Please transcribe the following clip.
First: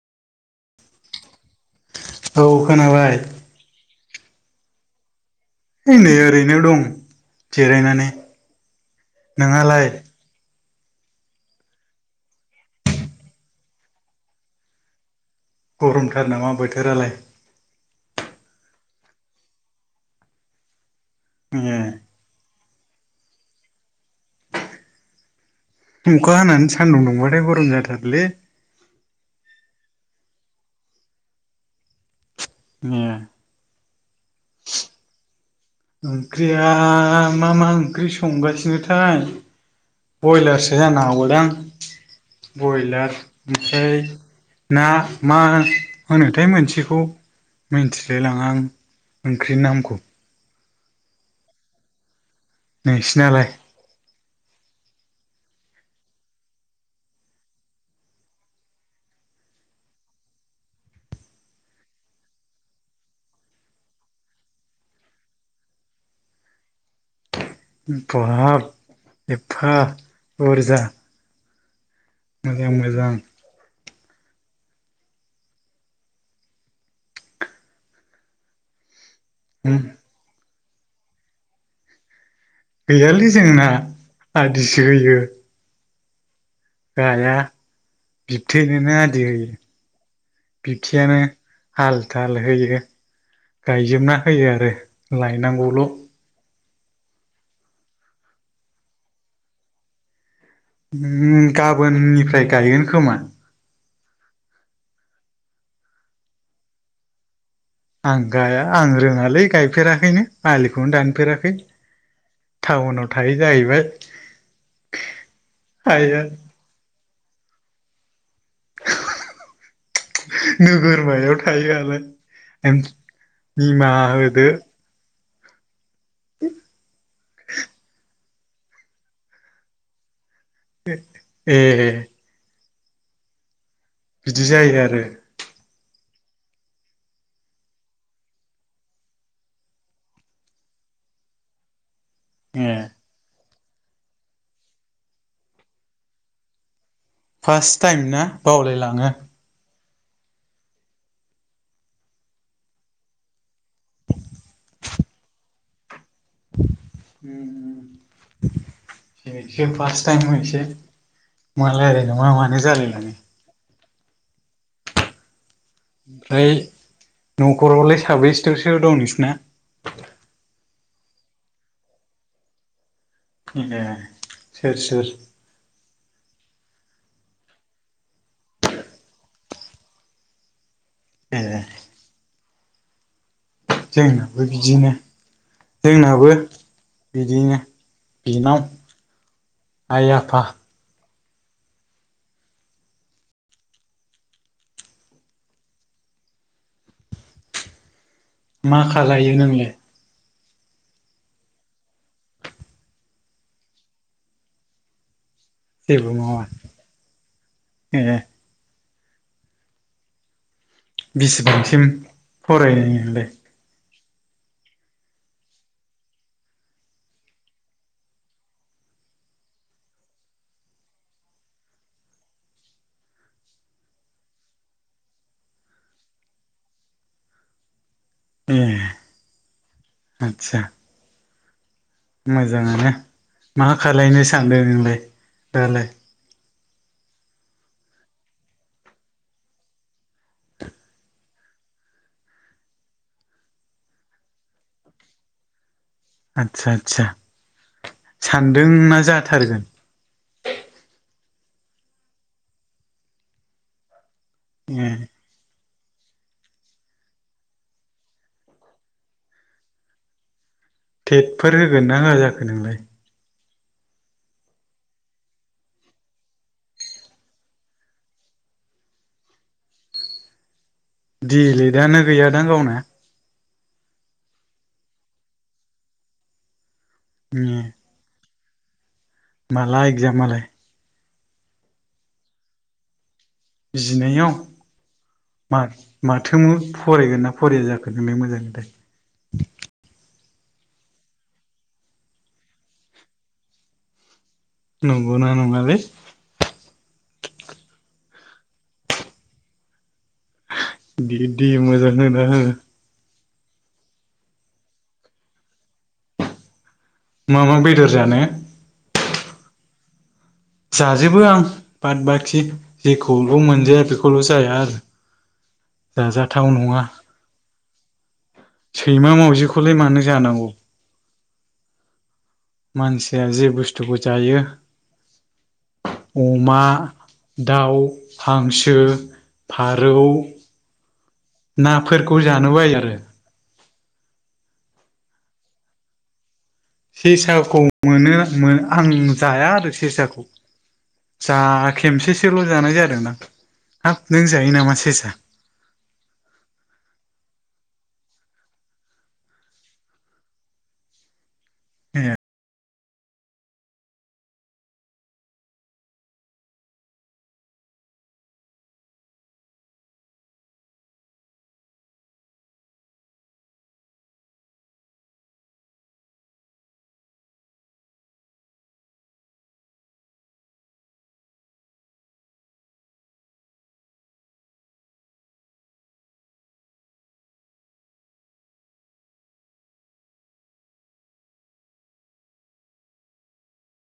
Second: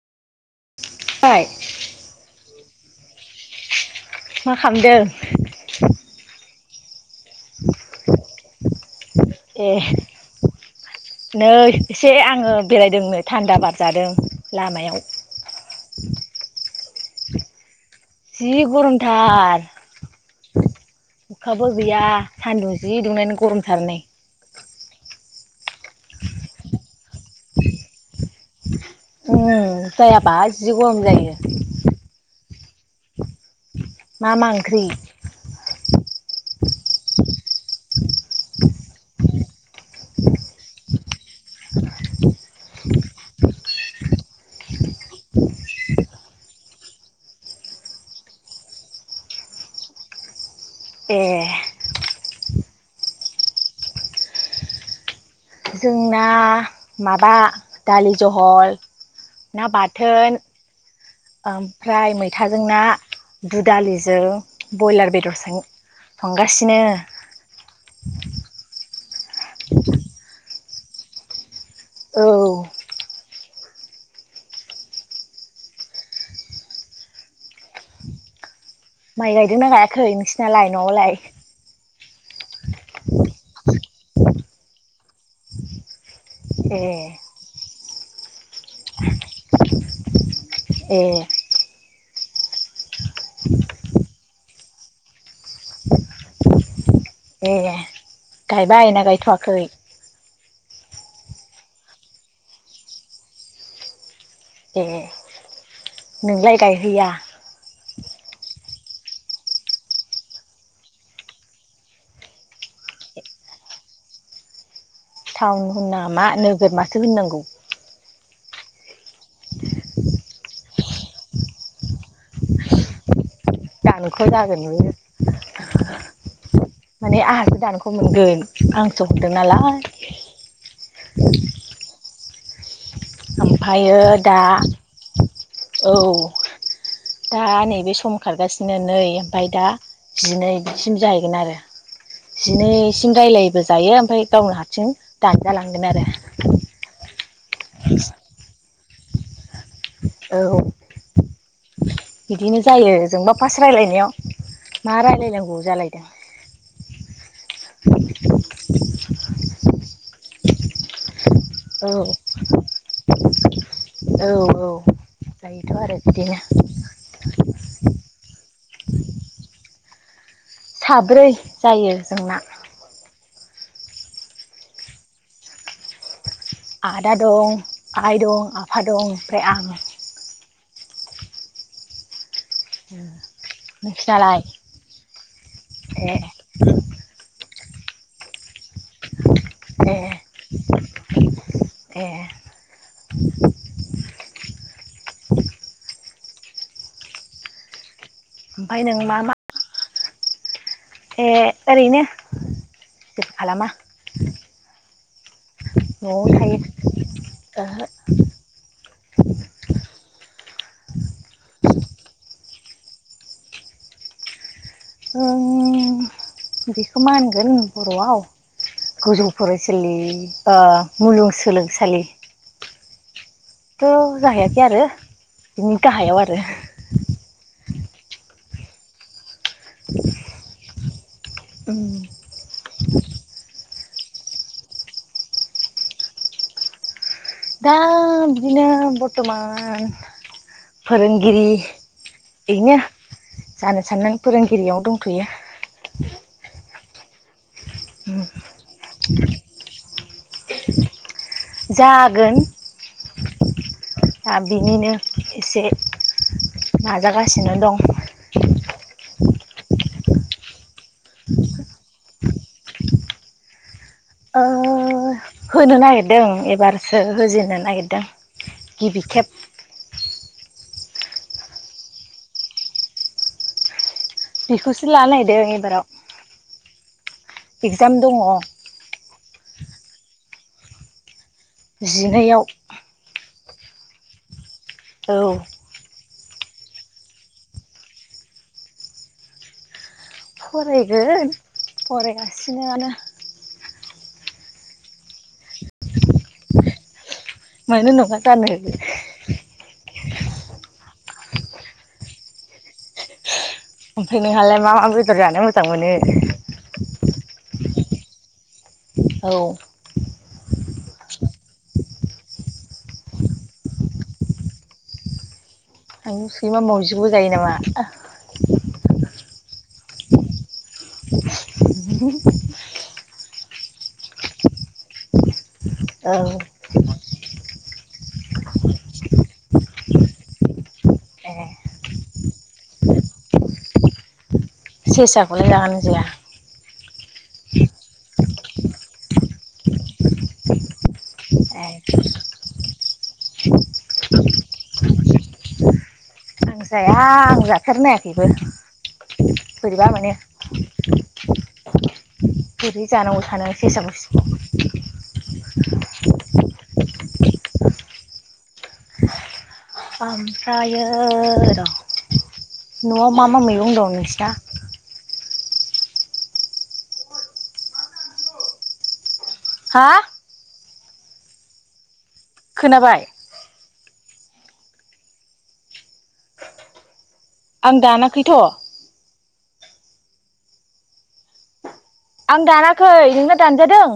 [unintelligible] औ खोनाबाय। मा खालामदों? है नै ओरैनो दं। जिरायनानै ए नोंहालाय? नै एसे आङो बेरायदोंनो थान्दा बारजादों लामायाव। गरमथार नामा बोथोरालाय? जि गरमथार अखाबो ए गैया सान्दुं जि दुंनानै गरमथार नै अखा हानानै सान्दुं दुंबाथाय गरम जाथारोलै। ओं जायाब्ला जि गरम जायो। ओम। मा मा ओंख्रि? ओंख्रिया मा मा ओंख्रि संगासिनोथाय बयलारसो जानो हागौदां बयलार ओमफ्राय ना मा होनो होनोथाय मोनसेखौ। मिन्थिलाय लाङा आं ओंख्रिनि नामखौ। ए। नोंसिनालाय? जोंना माबा दालि जहल ना बाथोन ओमफ्राय मैथाजों ना दुदालिजों बयलार बेदरजों संगासिनो। बाब एफा बुर्जा औ मोजां मोजां। माइ गायदोंना उम गायाखै नोंसिनालाय न'आवलाय? गैयालै जोंना आदिसो होयो। ए गाया बिबथैनोनो आदि होयो। ए बिबथियानो हाल थाल होयो गायजोबना फैयो आरो लायनांगौल'। ए गायबाय ना गायथ'वाखै? उम गाबोननिफ्राय गायगोन खोमा ए नोंलाय गायहैया? आं गाया आं रोंङालै गायफेराखैनो आलिखौनो दानफेराखै टाउनाव थायो जाहैबाय। टाउन होना आइआ मा नोगोरमासो होननांगौ। हो हो हो हो हो नोगोरमायाव थायोनालाय। निमाहा दानख' होदो। जागोन बेयो माने आंहासो दानखौ मोनगोन। आंसो हरदोंनालाय ए ओमफ्रायो दा बिदि जायो आरो औ। दा नैबे सम खारगासिनो नै ओमफ्राय दा जिनैसिम जाहैगोन आरो ए जिनै इसिं रायलायोबा जों। जायो ओमफ्राय गावनो हारसिं दानजालांगोन आरो फार्स्ट टाइम ना बावलायलांङो। औ बिदिनो जायो। जोंबा फार्स्ट रायलायनायाव मा रायलायनांगौ जालाय उम उम दोनैसो फार्स्ट टाइम मोनसे मा औ लायरायनो मा मानो जालायलांङो। औ औ जायोथ' आरो बिदिनो ओमफ्राय न'खरावलाय साबैसेथ'सो दं नोंसिना? साब्रै जायो जोंना ए सोर सोर। आदा दं आइ दं आफा दं ओमफ्राय आं ए [unintelligible] नोंसिनालाय जोंनाबो बिदिनो ए जोंनाबो बिदिनो। बिनानाव ए आइ आफा। ए मा ओमफ्राय नों खालायो मा नोंलाय? ए ओरैनो जेबो खालामा। जेबो न'आव मावा थायो। ओहो ए बिसिबांसिम फरायनाय नोंलाय? ओं बेखौ माहोनगोन बर'आव गोजौ फरायसालि ओ मुलुगसोलोंसालि थ' जाहैयाखै आरो बिनि गाहायाव आरो ए आतसा। ओं मोजांङानो मा खालायनो सानदों नोंलाय दालाय? दा बिदिनो बरथमान फोरोंगिरि बेनो जानो साननानै फोरोंगिरियाव दंथ'यो। आदसा आतसा सानदोंना? जाथारगोन। जागोन दा ए बिनिनो एसे नाजागासिनो दं। टेटफोर होगोन ना होआ जाखो नोंलाय।? ओ होनो नागिरदों एबारसो होजेननो नागिरदों। गिबि खेब दिलेटानो गैयादां गावना? बेखौसो ला नागिरदों ए एबाराव एगजाम दङ। मला एगजामालाय? जिनैयाव जिनैयाव? औ माथो फरायगोन ना फराया जाखो नोंलाय मोजांथाय? फरायगोन फरायगासिनो आनो। नगौना नंआलै? मानो नङा जानो। बिदि मोजांहोना हो। ओमफ्राय नोंहालाय मा मा बेदर जानो मोजां मोनो? मा मा बेदर जानो। औ जाजोबो आं बाद बाखि जेखौल' मोनजाया बेखौल' जाया आरो [inaudible] जाजाथाव सैमा नङा मावजिखौ जायो नामा सैमा मावजिखौलाय मा मानो जानांगौ मानसिया जे - बुस्थुखौ जायो औ अमा, दाउ- हांसो, फारौ ए नाफोरखौ जानो बायो आरो। सेसा खौलाय जागोनना जाया? सेसाखौ मोनो मो आं जाया आरो सेसाखौ जा ए खेनसेसोल' जानाय जादों। ओनथां हाब नों जायो नामा सेसा? आं जाया आं जाफेरनायाखैबो। बोरैबा मोनो ए जानो सानो सेसाखौ ओमफ्रायो र- न आव मा मा मैगं दं नोंसिना? हा खोनाबाय? आं दाना खैथ' आं दानाखै नोंना दानगोरदों?